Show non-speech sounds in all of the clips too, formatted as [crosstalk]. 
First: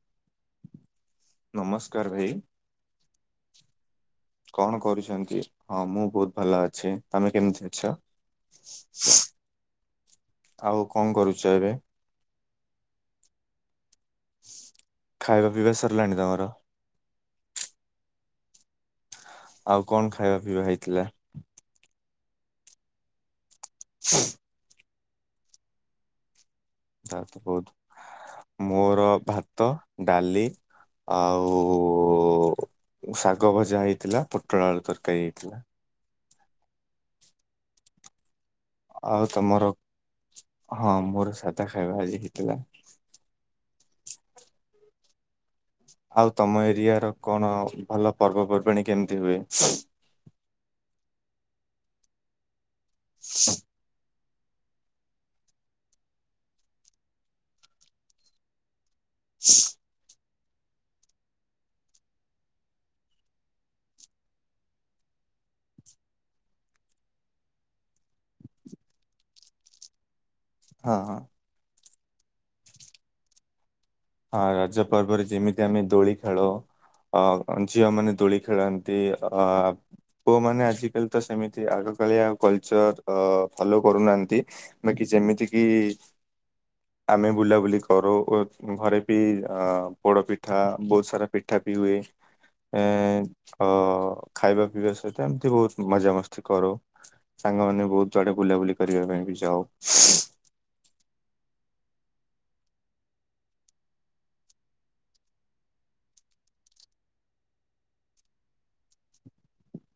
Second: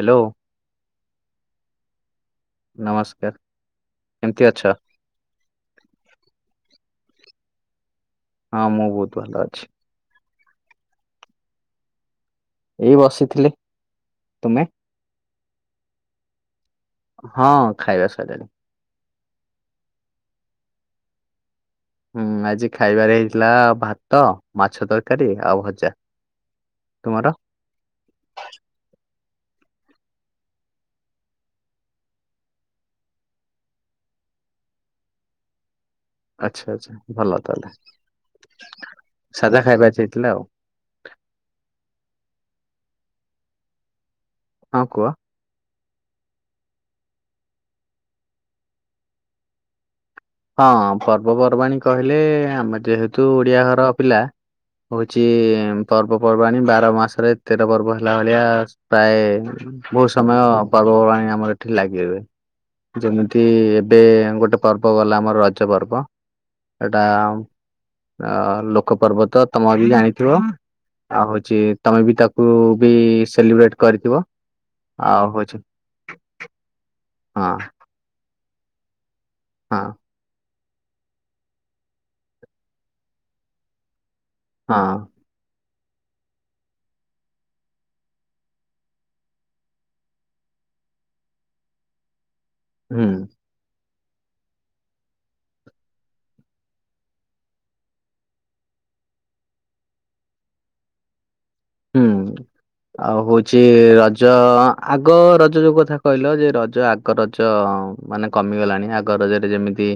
Hello. ନମସ୍କାର ଭାଇ। ନମସ୍କାର। କେମିତି ଅଛ? କଣ କରୁଛନ୍ତି ହଁ ମୁଁ ବହୁତ ଭଲ ଅଛି ତମେ କେମିତି ଅଛ। ହଁ ମୁଁ ବହୁତ ଭଲ ଅଛି। ଆଉ କଣ କରୁଛ ଏବେ? ଏଇ ବସିଥିଲି ତୁମେ? ଖାଇବା ପିଇବା ସରିଲାଣି ତମର? ହଁ ଖାଇବା ସଇଲାଣି। ଆଉ କଣ ଖାଇବା ପିଇବା ହେଇଥିଲା। ହୁଁ ଆଜି ଖାଇବାରେ ହେଇଥିଲା ଭାତ ମାଛ ତରକାରୀ ଆଉ ଭଜା। ତାଏଲ୍ ତୁମର? ତ ବହୁତ ମୋର ଭାତ ଡାଲି। ଆଉ। ଶାଗ ଭଜା ହେଇଥିଲା ପୋଟଳ ଆଳୁ ତରକାରୀ ହେଇଥିଲା। ଆଚ୍ଛା ଆଚ୍ଛା ଭଲ ତାହେଲେ। ଆଉ ସାଧା ତମର ଖାଇବା ଆଜି ହେଇଥିଲା ଆଉ ହଁ ମୋର ସାଧା ଖାଇବା ଆଜି ହେଇଥିଲା। ହଁ କୁଅ? ଆଉ ତମ ଏରିଆ ର କଣ ଭଲ ପର୍ବପର୍ବାଣୀ କେମିତି ହୁଏ? ହଁ ପର୍ବପର୍ବାଣୀ କହିଲେ ଆମେ ଯେହେତୁ ଓଡିଆ ଘର ପିଲା। ହଉଚି ପର୍ବପର୍ବାଣୀ ବାର ମାସରେ ତେର ପର୍ବ ହେଲା ଭଳିଆ ପ୍ରାୟ ବହୁତ ସମୟ ପର୍ବପର୍ବାଣୀ ଆମର ଏଠି ଲାଗି ରୁହେ। ଯେମିତି ଏବେ ଗୋଟେ ପର୍ବ ଗଲା। ମର ରଜ ପର୍ବ ଏଇଟା ଅ ଲୋକ ପର୍ବ ତ ତମେ ବି ଜାଣି ଥିବ ହଁ ହଁ। ଆଉ ହଉଚି ତମେ ବି ତାକୁ ବି ସେଲିବ୍ରେଟ କରିଥିବ ହଁ ରଜ ପର୍ବରେ ଆଉ ହଉଛି ଯେମିତି ଆମେ ଦୋଳି ଖେଳ ଅ ହଁ ଝିଅମାନେ ଦୋ ଳି ଖେଳନ୍ତି ଅ ହଁ ପୁଅ ମାନେ ଆଲି ତ ସେମିତି ଆଗ କାଳିଆ ଆଉ କଲଚର ଅ ଫଲୋ କରୁନାହାନ୍ତି ହଁ ବାକି ଯେମିତି କି ଆମେ ବୁଲାବୁଲି କରୁ ଓ ଘରେ ବି ଅ ପୋଡ ପିଠା ବହୁତ ସାରା ପିଠା ବି ହୁଏ। ଏ ହୁଁ ଅ ଖାଇବା ପିଇବା ସହିତ ଏମିତି ବହୁତ ମଜାମସ୍ତି କରୁ ସାଙ୍ଗ ମାନେ ବହୁତ ଜୁଡେ ବୁଲାବୁଲି କରିବା ପାଇଁ। ବି ଯାଉ। ହୁଁ। ଆଉ ହଉଚି ରଜ ଆଗ ରଜ ଯୋଉ କଥା କଇଲ ଯେ ରଜ ଆଗ ରଜ ମାନେ କମିଗଲାଣି ଆଗ ରଜରେ ଯେମିତି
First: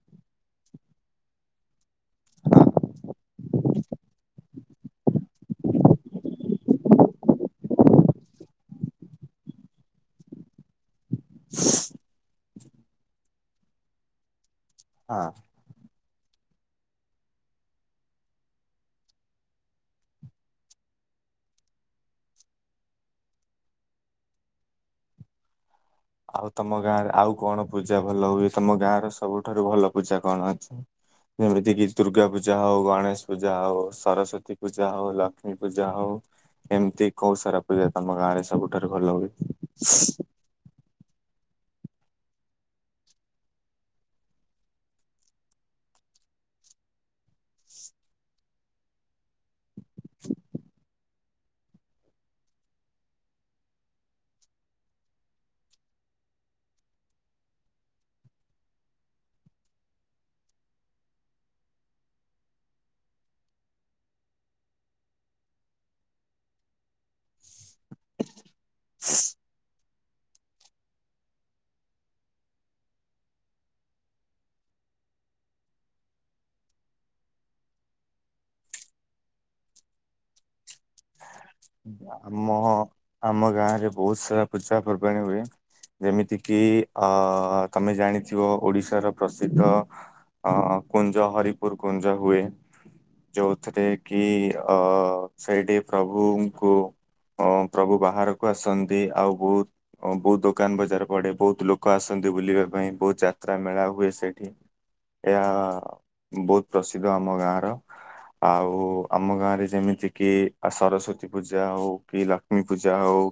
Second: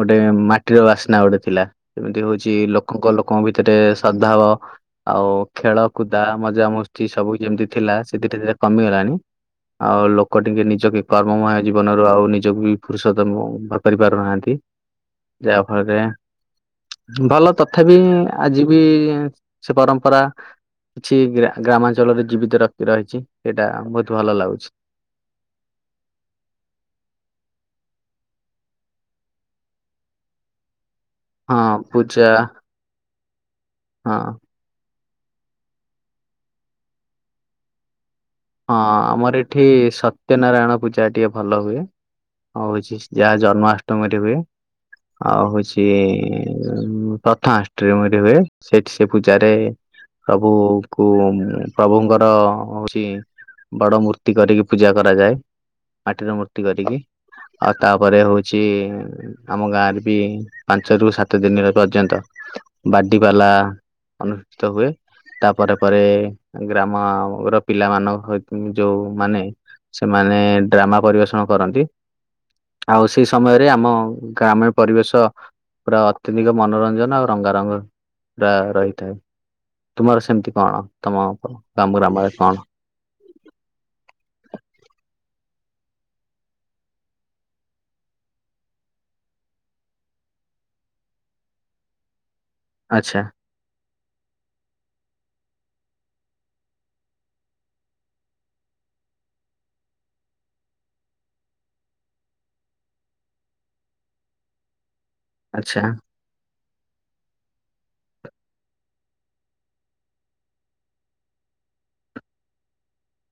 ଗୋଟେ ମାଟିର ବାସ୍ନା ଗୋଟେ ଥିଲା ସେମିତି ହ ଉଛି ଲୋକଙ୍କ ଲୋକଙ୍କ ଭିତରେ ସଦ୍ ଭାବ ଆଉ ଖେଳ କୁଦା ମଜାମସ୍ତି ସବୁ ଯେମିତି ଥିଲା ସେ ଧୀରେ ଧୀରେ କମିଗଲାଣି। ଆଉ ଲୋକ ଟିକେ ନିଜ କି କର୍ମମୟ ଜୀବନରୁ ଆଉ ନିଜକୁ ବି ଫୁରୁସତ କରିପାରୁନାହାନ୍ତି। ହଁ ଯାହା ଫଳରେ ଭଲ ତଥାପି ଆଜି ବି ସେ ପରମ୍ପରା। କିଛି ଗ୍ରା-ଗ୍ରାମାଞ୍ଚଳରେ ଜୀବିତ ର-ରହିଛି ସେଇଟା ବହୁତ ଭଲ ଲାଗୁଛି। ଆଉ ତମ ଗାଁରେ ଆଉ କଣ ପୂଜା ଭଲ ହୁଏ ତମ ଗାଁ ର ସବୁଠାରୁ ଭଲ ପୂଜା କଣ ଅଛି? ଯେମିତି କିି ଦୁର୍ଗା ପୂଜା ହଉ, ଗଣେଶ ପୂଜା ହଉ, ହଁ ସରସ୍ଵତୀ ପୂଜା ହଉ। ଲକ୍ଷ୍ମୀ ପୂଜା ହଉ ଏମିତି ଖଉ ସାରା ପୂଜା ତମ ଗାଁ ରେ ହଁ ସବୁଠାରୁ ଭଲ ହୁଏ? ଆମର ଏଠି ସତ୍ୟନାରାୟଣ ପୂଜା। ଟିକେ ଭଲ ହୁଏ ହଉଛି ଯାହା ଜନ୍ମାଷ୍ଟମୀରେ ହୁଏ। ଆଉ ହଉଛି ପ୍ରଥମାଷ୍ଟମୀ ହୁଏ ସେଠି ସେ ପୂଜାରେ ପ୍ରଭୁ କୁ ପ୍ରଭୁଙ୍କର ହଉଚି ବଡ ମୂର୍ତ୍ତି କରିକି ପୂଜା କରାଯାଏ ମାଟିର ମୂର୍ତ୍ତି କରିକି। ଆଉ ତାପରେ ହଉଚି ଆମ ଗାଁରେ ବି ପାଞ୍ଚ ରୁ ସାତ ଦିନର ପର୍ଯ୍ୟନ୍ତ। ବାଡି ପାଲା ଅନୁଷ୍ଠିତ ହୁଏ। ତାପରେ ପରେ ଗ୍ରାମର ପିଲା ମନଙ୍କ ଯୋଉମାନେ ସେମାନେ ଡ୍ରାମା ପରିବେଷଣ କରନ୍ତି। ଆଉ ସେଇ ସମୟରେ ଆମ ଗ୍ରାମ୍ୟ ପରିବେଶ ପୁରା ଅତ୍ୟଧିକ ମନୋରଞ୍ଜନ ଆଉ ରଙ୍ଗାରଙ୍ଗ ପୁରା ରହିଥାଏ। ତୁମର ସେମିତି କଣ ତମ? ଗ୍ରାମରେ କଣ? ଆମ ଆମ ଗାଁରେ ବହୁତ ସାରା ପୂଜା ପର୍ବାଣୀ ହୁଏ। ଯେମିତିକି ଅ ତମେ ଜାଣିଥିବ ଓଡିଶାର ପ୍ରସିଦ୍ଧ ହଁ କୁ କୁଞ୍ଜହରିପୁର କୁଞ୍ଜ ହୁଏ। ଆଚ୍ଛା ଯଉଥିରେ କି ଅ ସେଇଟି ପ୍ରଭୁଙ୍କୁ ଅ ପ୍ରଭୁ ବାହାରକୁ ଆସନ୍ତି ଆଉ ବହୁ ବହୁତ ଦୋକାନ ବଜାର ପଡେ ବହୁତ ଲୋକ ଆସ ନ୍ତି ବୁଲିବା ପାଇଁ ବହୁତ ଯାତ୍ରା ମେଳା ହୁଏ ସେଠି ଏହା ଆଚ୍ଛା ବହୁତ ପ୍ରସିଦ୍ଧ ଆମ ଗାଁ ର ଆଉ ଆମ ଗାଁରେ ଯେମିତି କିି ସରସ୍ଵତୀ ପୂଜା ହଉ କି ଲକ୍ଷ୍ମୀ ପୂଜା ହଉ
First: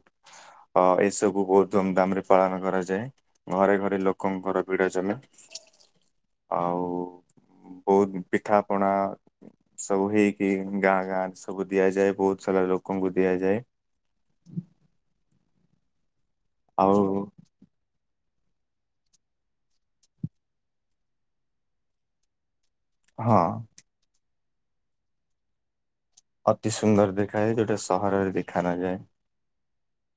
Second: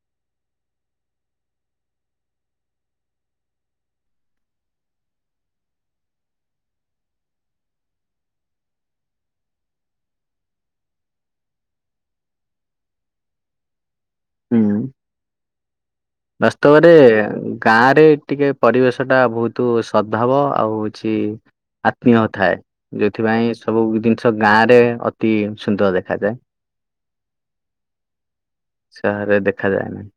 ଅ ଏସବୁ ବହୁତ ଧୁମଧାମ ରେ ପାଳନ କରାଯା ଘରେ ଘରେ ଲୋକଙ୍କର ଭିଡା ଜମେ ଆଉ ବହୁତ ପିଠା ପଣା ସବୁ ହେଇକି ଗାଁ ଗାଁ ସବୁ ଦିଆଯାଏ ବହୁତ ସାରା ଲୋକ ଲୋକଙ୍କୁ ଦିଆଯାଏ। ହୁଁ। ବାସ୍ତବରେ ଆଉ ଗାଁ ରେ ଟିକେ ପରିବେଶ ଟା ବହୁତ ସଦ୍ଭାବ ଆଉ କିଛି ଆତ୍ମୀୟ ଥାଏ। ହଁ ଯୋଉଥିପାଇଁ ସବୁ ଜିନିଷ ଗାଁ ରେ ଅତି ସୁନ୍ଦର ଦେଖା ଅତି ସୁନ୍ଦର ଦେଖାଯାଏ ଯୋଉଟା ସହରରେ ଦେଖାନଯାଏ। ଦେଖାଯାଏନାହିଁ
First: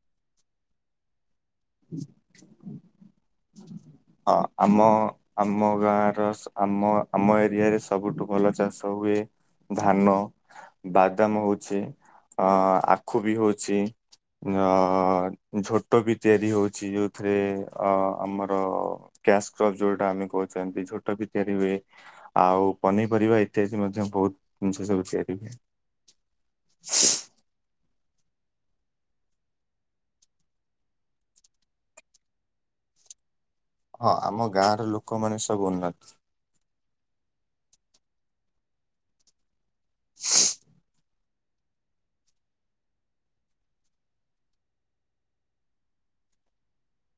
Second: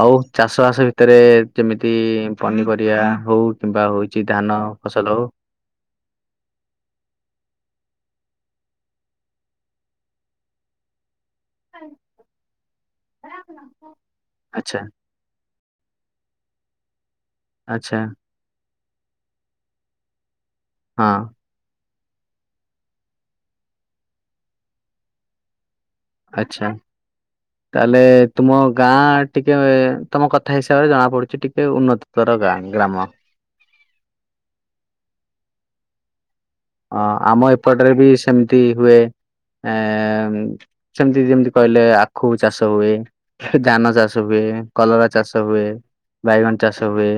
ଆଉ ଚାଷ ବାସ ଭିତରେ ଯେମିତି ପନିପରିବା ହୋଉ ହଁ ଆମ ଆମ ଗାଁ ର ଆମ ଆମ ଏରିଆରେ ସବୁଠୁ ଭଲ ଚାଷ ହୁଏ। ଧାନ ବା ଦାମ ହୋଉଛି ଆ-ଆଖୁ ବି ହୋଉଛି ଆଚ୍ଛା ଆଁ ଉଁ ଝୋଟ ବି ତିଆରି ହୋଉଛି ଯୋଉଥିରେ ଆ ଆଚ୍ଛା କ୍ୟାସ୍ କପ ଯୋଉଟା ଆମେ କହୁଛନ୍ତି ହଁ ଝୋଟ ବି ତିଆରି ହୁଏ। ଆଉ ପନିପରିବା ଇତ୍ୟାଦି ମଧ୍ୟ ବହୁତ ଜିନିଷ ସବୁ ତିଆରି ହୁଏ। ଆଚ୍ଛା। [inaudible] ତାହେଲେ ତୁମ ଗାଁ ଟିକେ ତମ କଥା ହିସାବରେ ଜଣା ପଡୁଛି ଟିକେ ଉନ୍ନତତର ଗାଁ କାମ ହଁ ଆମ ଗାଁ ର ଲୋକମାନେ ସବୁ ଉନ୍ନତି ଆଁ ଆମ ଏପଟରେ ବି ସେମିତି ହୁଏ ଆଁ ଏଁ ଏଁ ଏଁ ସେମ୍ ଯେମିତି କହିଲେ ଆଖୁ ଚାଷ ହୁଏ ଧାନ ଚାଷ ହୁଏ କଲରା ଚାଷ ହୁଏ ବାଇଗଣ ଚାଷ ହୁଏ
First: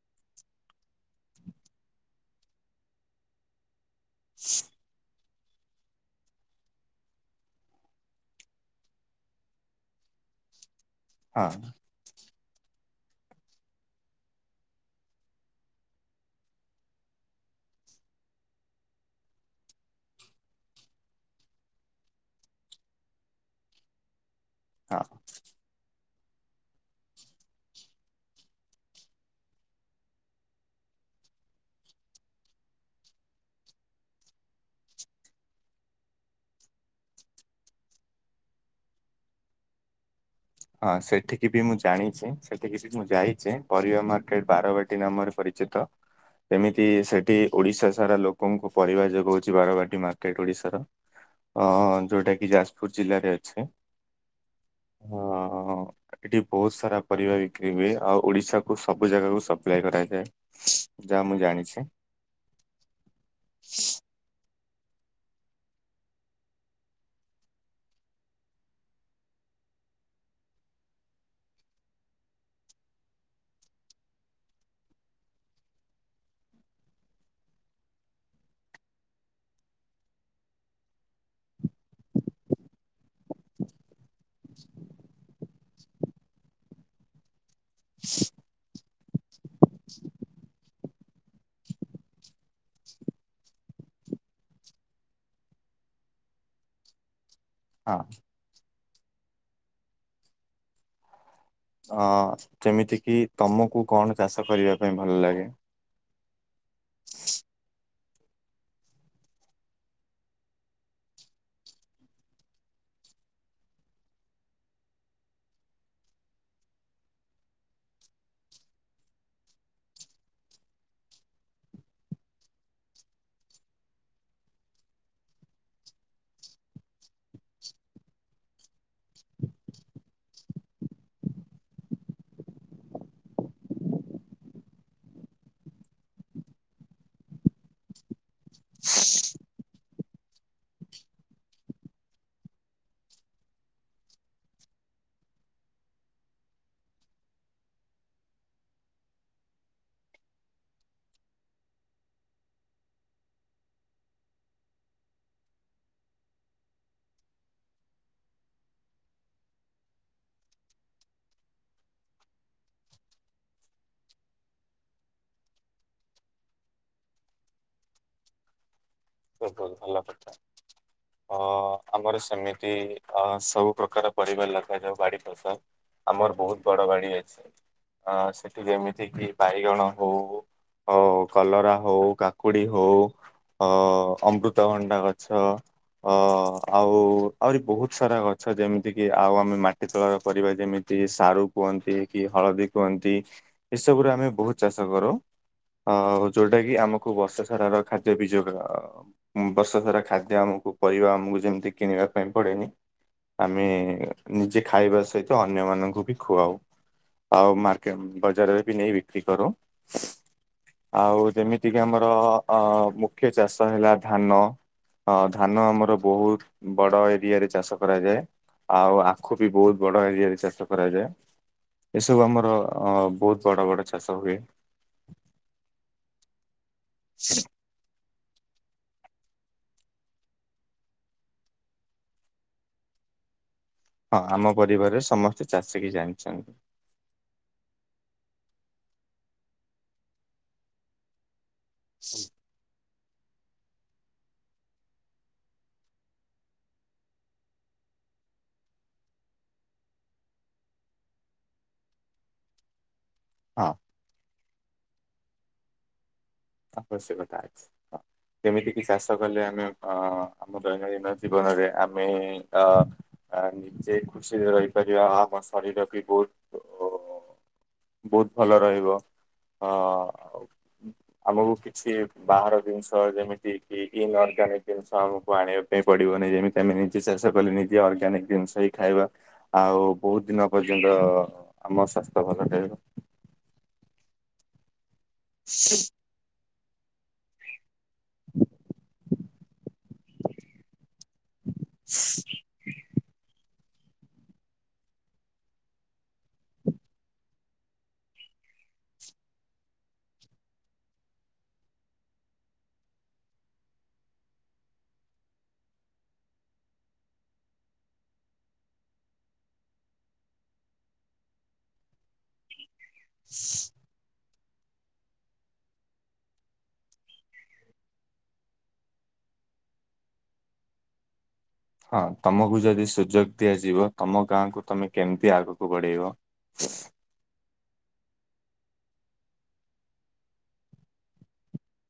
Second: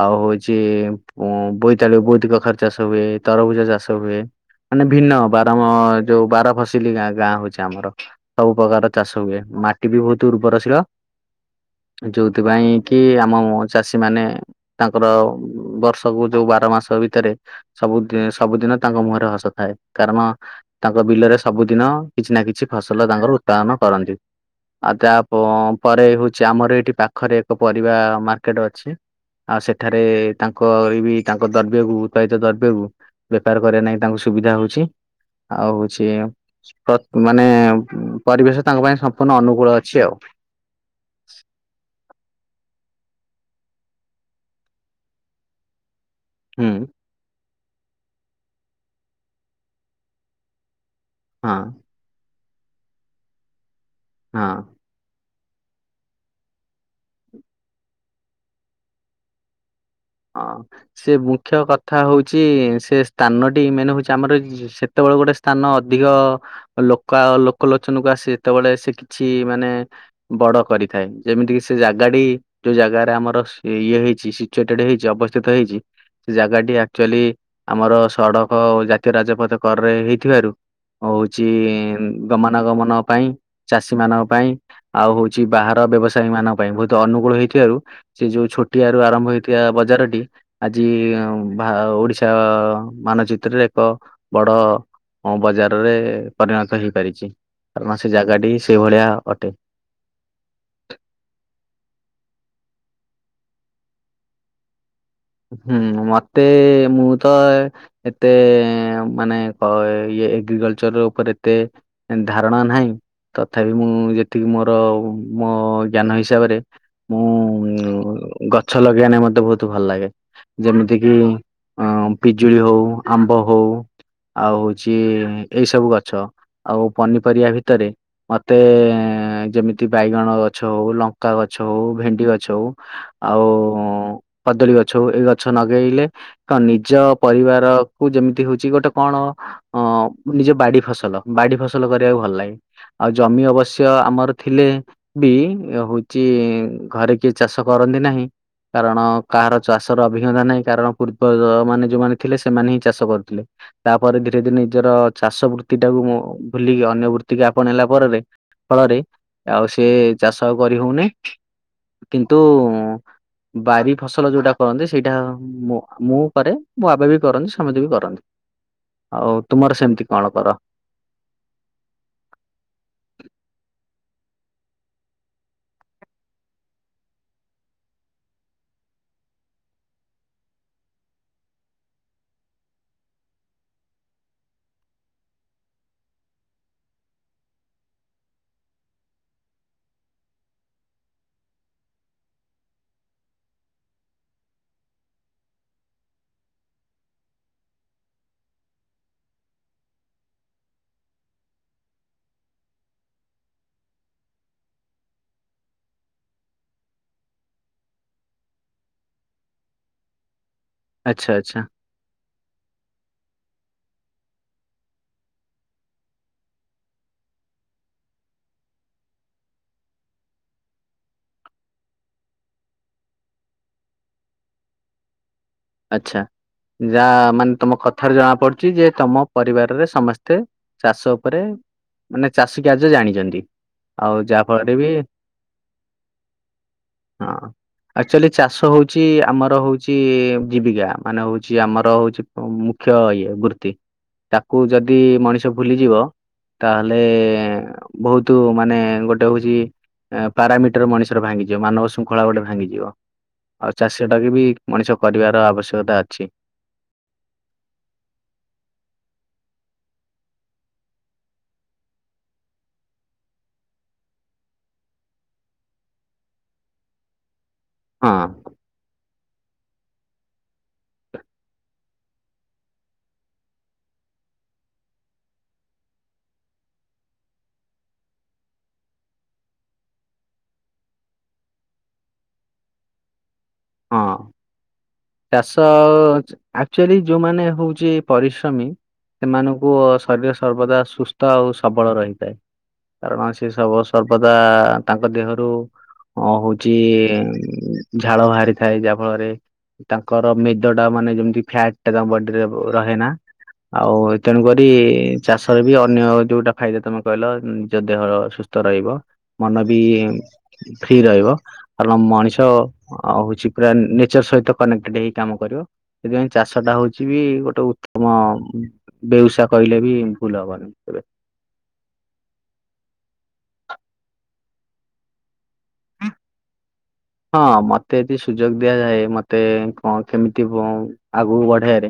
ଆଉ ହୋଉଛି ଉଁ ମ୍ ବୋଇତାଳୁ ବୋଇତି କଖାର ଚାଷ ହୁଏ ତରଭୁଜ ଚାଷ ହୁଏ ମାନେ ଭିନ୍ନ ବାର ଯୋଉ ବାର ଫସଲି ଗାଁ ହୋଉଛି ଆମର ସବୁ ପ୍ରକାର ଚାଷ ହୁଏ। ମାଟି ବି ବହୁତ ଉର୍ବରଶୀଳ ହଁ। [inaudible] ସେଥିପାଇଁ କି ଆମ ଚାଷୀ ମାନେ ତାଙ୍କର ବର୍ଷକୁ ଯୋଉ ବାର ମାସ ଭିତରେ ସବୁ ଦି ସବୁଦିନ ତାଙ୍କ ମୁହଁରେ ହସ ଥାଏ କାରଣ ତାଙ୍କ ବିଲରେ ସବୁଦିନ କିଛି ନା କିଛି ଫସଲ ତାଙ୍କର ପ୍ରତ୍ସାହନ କରନ୍ତି ଆଉ ହଁ ତା ପରେ ହୋଉ ଆମର ଏଠି ପାଖରେ ଏକ ପରିବା ମାର୍କେଟ ଅଛି। ଆଉ ସେଠାରେ ତାଙ୍କ ବି ତାଙ୍କ ଦ୍ରବ୍ୟକୁ ଉତ୍ପାଳିତ ଦ୍ରବ୍ୟକୁ ବେପାର କରିବା ନାଇଁ ତାଙ୍କୁ ସୁବିଧା ହୋଉଛି ଆଉ ହୋଉଛି ମାନେ ପରିବେଶ ତାଙ୍କ ପାଇଁ ସମ୍ପୂର୍ଣ୍ଣ ଅନୁକୂଳ ଅଛି ଆଉ ହଁ ସେଠିକି ବି ମୁଁ ଜାଣିଛିି ସେଠିକି ମୁଁ ଯାଇଛି ପରିବା ମାର୍କେଟ ବାରବାଟୀ ନାମରେ ପରିଚିତ। ହୁଁ ଏମିତି ସେଠି ଓଡିଶା ସାରା ଲୋକଙ୍କୁ ପରିବା ଯୋଗାଉଛି ବାରବାଟୀ ମାର୍କେଟ ଓଡିଶାର ହଁ ଅ ଯୋଉଟା କି ଯାଜପୁର ଜିଲ୍ଲାରେ ଅଛି। ହୁଁ। ହଁ ଏଠି ବହୁତ ସାରା ପରିବା ବିକ୍ରି ହୁଏ ଆଉ ଓଡିଶା କୁ ସବୁ ଜାଗାକୁ ସବୁ ହଁ ସେ ମୁଖ୍ୟ କଥା ହୋଉଛି ସେ ସ୍ଥାନଟି ମାନେ ହୋଉଛି ଆମରି ଯେତେବେଳେ ଗୋଟେ ସ୍ଥାନ ଅଧିକ ଲୋକ ଲୋକଲୋଚନକୁ ଆସେ ଯେତେବେଳେ ସେ କିଛି ମାନେ ବଡ କରିଥାଏ, ଯେମିତି କି ସେ ଜାଗାଟି ଯୋଉ ଜାଗାରେ ଆମର ଇଏ ହୋଇଛି ଏଠି ହେଇଚି ଅବସ୍ଥିତ ହେଇଛି। ସେ ଜାଗାଟି ଆକ୍ଚୁଆଲି ଆମର ସଡକ ଜାତୀୟ ରାଜପଥ କରରେ ହେଇଥିବାରୁ ହୋଉଛି ଗମନାଗମନ ପାଇଁ ଚାଷୀମାନଙ୍କ ପାଇଁ ଆଉ ହୋଉଛି ବାହା ବ୍ୟବସାୟୀମାନଙ୍କ ପାଇଁ ବହୁତ ଅନୁକୂଳ ହେଇଥିବାରୁ ସେ ଯୋଉ ଛୋଟିଆରୁ ଆରମ୍ଭ ହେଇଥିବା ବଜାରଟି ଆଜି ଜି ଆଉଁ ଭା ଓଡିଶା ମାନଚିତ୍ରରେ ଏକ ବଡ଼ ହଁ ବଜାରରେ ପରିଣତ ହେଇପାରିଛି। ଆମ ହଁ ସେ ଜାଗାଟି ସେଇ ଭଳିଆ ଅଟେ। ଅ ଯେମିତି କିି ତମକୁ କଣ ଚାଷ କରିବାକୁ ହୁଁ ମତେ ମୁଁ ତ ଏତେ ମାନେ ଇଏ ଏଗ୍ରିକଲ୍ଚର୍ ଉପରେ ଏତେ ଧାରଣା ନାହିଁ। ତଥାପି ମୁଁ ଯେତିକି ମୋର ମୋ ଜ୍ଞାନ ହିସାବରେ ମୁଁ ଗଛ ଲଗେଇବା ନେଇ ମତେ ବହୁତ ଭଲ ଲାଗେ। ଯେମିତି କିି ଅ ପିଜୁଳି ହଉ ଆମ୍ବ ହଉ ଆଉ ହଉଛି ଏଇ ସବୁ ଗଛ, ଆଉ ପନିପରିବା ଭିତରେ ମତେ ଯେମିତି ବାଇଗଣ ଗଛ ହଉ, ଲଙ୍କା ଗଛ ହଉ, ଭେଣ୍ଡି ଗଛ ହଉ ଆଉ କଦଳୀ ଗଛ ଗଛ ଏ ଗଛ ନଗେଇଲେ ତ ନିଜ ପରିବାରକୁ ଯେମିତି ହଉଛି ଗୋଟେ କଣ ଅ ନିଜ ବାଡି ଫସଲ ବାଡି ଫସଲ କରିବାକୁ ଭଲ ଲାଗେ, ଆଉ ଜମି ଅବଶ୍ୟ ଆମର ଥିଲେ ବି ହଉଛି ଘରେ କିଏ ଚାଷ କରନ୍ତି ନାହିଁ କାରଣ କାହାର ଚାଷର ଅଭିଜ୍ଞତା ନାହିଁ କାରଣ ପୂର୍ବମାନେ ଯୋଉମାନେ ଥିଲେ ସେମାନେ ହିଁ ଚାଷ କରୁଥିଲେ, ତାପରେ ଧୀରେ ଧୀରେ ନିଜର ଚାଷ ବୃତ୍ତିଟାକୁ ମୁ ଭୁଲିକି ଅନ୍ୟ ବୃତ୍ତିକୁ ଆପଣେଇଲା ପରରେ ଫଳରେ ଆଉ ସେ ଚାଷ କରି ହଉନି। କିନ୍ତୁ ବାରି ଫସଲ ଯୋଉଟା କରନ୍ତି ସେଇଟା ମୁଁ ମୁଁ କରେ, ମୋ ବାବା ବି କରନ୍ତି, ସମତେ ବି କରନ୍ତି। ଆଉ ବହୁତ ତୁମର ଭଲ ସେମିତି କଥା। କଣ କର? ଅ ଆମର ସେମିତି ଅ ସବୁ ପ୍ରକାର ପରିବା ଲଗାଯାଉ ବାଡି ଫସଲ, ଆମର ବହୁତ ବଡ ବାଡି ଅଛି। ଅ ସେଠି ଯେମିତି କିି ବାଇଗଣ ହଉ ହ କଲରା ହଉ, କାକୁଡି ହଉ ଅ ଅମୃତଭଣ୍ଡା ଗଛ ଅ ଆଉ ଆହୁରି ବହୁତ ସାରା ଗଛ ଯେମିତି କିି ଆଉ ଆମେ ମାଟି ତଳ ପରିବା ଯେମିତି କି ସାରୁ କୁହନ୍ତି କି ହଳଦୀ କୁହନ୍ତି ଏସବୁରେ ଆମେ ବହୁତ ଚାଷ କରୁ। ଅ ଯୋଉଟା କିି ଆମକୁ ବର୍ଷସାରାର ଖାଦ୍ୟ ବି ଯୋଗ ଆ ବର୍ଷସାରା ଖାଦ୍ୟ ଆମକୁ ପରିବା ଆମକୁ ଯେମିତି କିଣିବା ପାଇଁ ପଡେନି। ଆମେ ନିଜେ ଖାଇବା ସହିତ ଅନ୍ୟମାନଙ୍କୁ ବି ଖୁଆଉ। ଆଉ ମାର୍କେ ବଜାରରେ ବି ନେଇ ବିକ୍ରି କରୁ। ଆଉ ଆଚ୍ଛା ଆଚ୍ଛା ଯେମିତିକି ଆମର ଅ ମୁଖ୍ୟ ଚାଷ ହେଲା ଧାନ। ହଁ ଧାନ ଆମର ବହୁତ ବଡ ଏରିଆ ରେ ଚାଷ କରାଯାଏ। ଆଉ ଆଖୁ ବି ବହୁତ ବଡ ଏରିଆରେ ଚାଷ କରାଯାଏ। ଏସବୁ ଆମର ଅ ବହୁତ ବଡ ବଡ ଚାଷ ହୁଏ। ଆଛା! ଯାହା ମାନେ ତମ କଥା ଥାରୁ ଜଣା ପଡୁଛି ଯେ ତମ ପରିବାରରେ ସମସ୍ତେ ଚାଷ ଉପରେ ମାନେ ଚାଷୀ କାର୍ଯ୍ୟ ଜାଣିଛନ୍ତି। ଆଉ ହଁ, ଯାହା ଆମ ଫଳରେ ବି ପରିବାରରେ ସମସ୍ତେ ଚାଷୀ କି ଜାଣିଛନ୍ତି। ହଁ ଆକଚୁଆଲି ଚାଷ ହଉଛି ଛି ଆମର ହଉଛି ଜୀବିକା, ମାନେ ହଉଛି ଆମର ହଉଛି ମୁ ମୁଖ୍ୟ ଇଏ ବୃତ୍ତି, ତାକୁ ଯଦି ମଣିଷ ଭୁଲିଯିବ ତାହେଲେ ବହୁତ ମାନେ ଗୋଟେ ହଉଛି ପାରାମିଟର ମଣିଷର ଭାଙ୍ଗିଯିବ, ମାନବ ଶୃଙ୍ଖଳା ଗୋଟେ ଭାଙ୍ଗିଯିବ। ହଁ। ଆଉ ଚାଷ ଟାକୁ ବି ମଣିଷ କରିବାର ଆବଶ୍ୟକତା ଅଛି। ଆବଶ୍ୟକତା ଅଛି। ଯେମିତିକି ଚାଷ କଲେ ଆମେ ଅ ଆମ ଦୈନଦିନ ଜୀବନରେ ଆମେ ଅ ଆ ନିଜେ ଖୁସିରେ ରହିପାରିବା, ଆ-ଆମ ଶରୀରର ବି ବହୁତ ଅ ହଁ ବହୁତ ଭଲ ରହିବ ଅ ଆମକୁ କିଛି ବାହାର ଜିନିଷ ଯେମିତି କି ଈନ୍ଅର୍ଗାନିକ ଜିନିଷ ଆମକୁ ଆଣିବା ପାଇଁ ପଡିବ ନି ଯେମିତି ଆମେ ନିଜେ କଲେ ନିଜେ ଅରର୍ଗାନିକ ଜିନିଷ ହି ଖାଇବା, ଆଉ ବହୁତ ଦିନ ପର୍ଯ୍ୟନ୍ତ ଆମ ସ୍ୱାସ୍ଥ୍ୟ ଭଲ ରହିବ। ହଁ ଚାଷ ଆକ୍ଚୁଆଲି ଯୋଉ ମାନେ ହଉ ଯିଏ ପରିଶ୍ରମୀ ସେମାନଙ୍କୁ ଶରୀର ସର୍ବଦା ସୁସ୍ଥ ଆଉ ସବଳ ରହିଥାଏ। କାରଣ ସେ ସବ ସର୍ବଦା ତାଙ୍କ ଦେହରୁ ହଁ ହଉଚି ଝାଳ ବାହାରି ଥାଏ ଯାହା ଫଳରେ ତାଙ୍କର ମେଦଟା ମାନେ ଯେମିତି ଫ୍ୟାଟ ଟା ତାଙ୍କ ବଡିରେ ରହେ ନା। ଆଉ ତେଣୁକରି ଚାଷରେ ବି ଅନ୍ୟ ଯୋଉଟା ଫାଇଦା, ତମେ କହିଲ ନିଜ ଦେହ ସୁସ୍ ସୁସ୍ଥ ରହିବ। ମନ ବି ଫ୍ରି ରହିବ। କାରଣ ମଣିଷ ଆଉ ହଉଛି ପୁରା ନେଚର ସହିତ କନେକ୍ଟେଡ ହେଇ କାମ କରିବ। ସେଥିପାଇଁ ଚାଷଟା ହେଉଛି ବି ଗୋଟେ ଉତ୍ତମ ମ ବ୍ୟବସାୟ କହିଲେ ବି ଭୁଲ ହବନି। ତେବେ ହଁ ତମକୁ ଯଦି ସୁଯୋଗ ଦିଆଯିବ ତମ ଗାଁକୁ ତମେ କେମିତି ଆଗକୁ ବଢେଇବ? ହୁଁ! ହଁ ମତେ ଯଦି ସୁଯୋଗ ଦିଆଯାଏ। ମତେ କଣ କେମିତି ଆଗକୁ ବଢେଇବାରେ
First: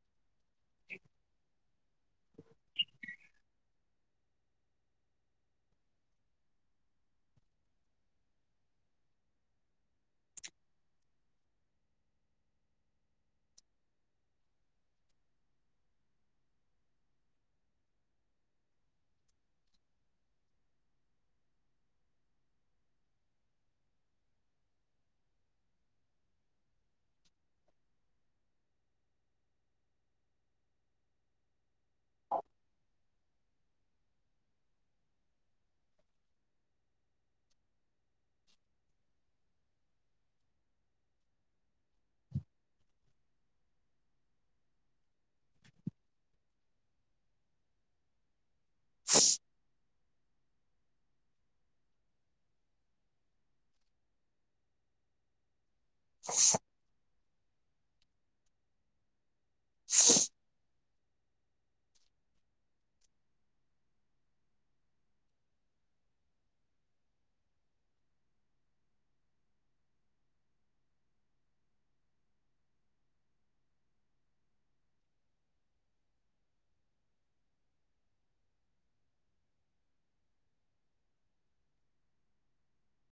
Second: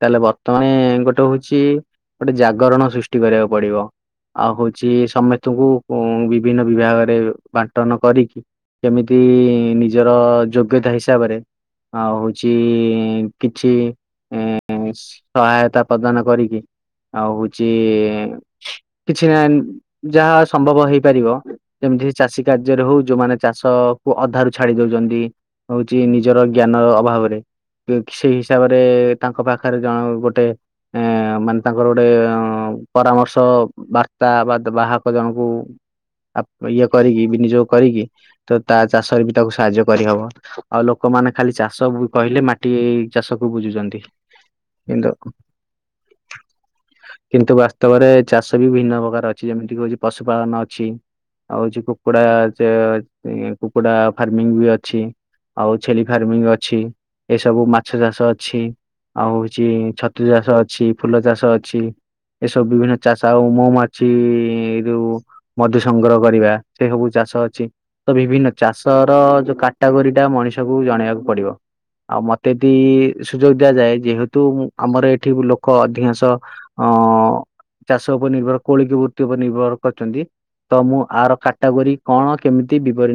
ତାହେଲେ ବର୍ତ୍ତମାନ ଗୋଟେ ହେଉଛି ଗୋଟେ ଜାଗରଣ ସୃଷ୍ଟି କରିବାକୁ ପଡିବ। ଆଉ ହଉଛି ସମେସ୍ତଙ୍କୁ ବିଭିନ୍ନ ବିଭାଗରେ ବାଣ୍ଟନ କରିକି କେମିତି ନିଜର ଯୋଗ୍ୟତା ହିସାବରେ ଆଉ ହଉଛି କିଛି ଇ ସହାୟତା ପ୍ରଦାନ କରିକି ଆଉ ହଉଛି କିଛି ନା ଯାହା ସମ୍ଭବ ହେଇପାରିବ ସେମି- ଚାଷୀ କାର୍ଯ୍ୟରେ ହଉ ଯୋଉମାନେ ଚାଷକୁ ଅଧାରୁ ଛାଡି ଦେଉଛନ୍ତି। ହଉଛି ନିଜର ଜ୍ଞାନ ଅଭାବରେ [unintelligible] ସେଇ ହିସାବରେ ତାଙ୍କ ପାଖରେ ଜଣ ଗୋଟେ ଏଁ ମାନେ ତାଙ୍କର ଗୋଟେ ପରାମର୍ଶ ବାର୍ତ୍ତା ବା ବାହକ ଜଣଙ୍କୁ ଆ ଇଏ କରିକି ବିନିଯୋଗ କରିକି ତ ତା ଚାଷରେ ବି ତାକୁ ସାହାଯ୍ୟ କରିହେବ। ଆଉ ଲୋକମାନେ ଖାଲି ଚାଷ ବ କହିଲେ ମାଟି ଚାଷକୁ ବୁଝୁଛନ୍ତି। କିନ୍ତୁ କିନ୍ତୁ ବାସ୍ତବରେ ଚାଷ ବିଭିନ୍ନ ପ୍ରକାର ଅଛି ଯେମିତି ହଉଛି କି ପଶୁପାଳନ ଅଛି। ଆଉ ହଉଛି କୁକୁଡା ଚେ ଏ କୁକୁଡା ଫାର୍ମିଂ ବି ଅଛି। ଆଉ ଛେଳି ଫାର୍ମିଂ ଅଛି। ଏସବୁ ମାଛ ଚାଷ ଅଛି। ଆଉ ହଉଛି ଛତୁ ଚାଷ ଅଛି। ଫୁଲ ଚାଷ ଅଛି। ଏସବୁ ବିଭିନ୍ନ ଚାଷ ଆଉ ମୁଁ ମହୁମାଛି ଏଇ ଯୋଉ ମଧୁ ସଂଗ୍ରହ କରିବା ସେ ସବୁ ଚା ଚାଷ ଅଛି ତ ବିଭିନ୍ନ ଚାଷ ର ଯୋଉ କାଟାଗୋରିଟା ମଣିଷକୁ ଜଣେଇବାକୁ ପଡିବ। ଆଉ ମତେ ଯଦି ସୁଯୋଗ ଦିଆଯାଏ, ଯେହେତୁ ଆମର ଏଠି ଲୋକ ଅଧିକାଂଶ ଅ [inaudible] ଚାଷ ଉପରେ ନିର୍ଭର କୋଳିକ ବୃତି ଉପରେ ନିର୍ଭର କରିଛନ୍ତି। ତ ମୁଁ ଆର କାଟାଗୋରୀ କଣ କେମିତି ବିବର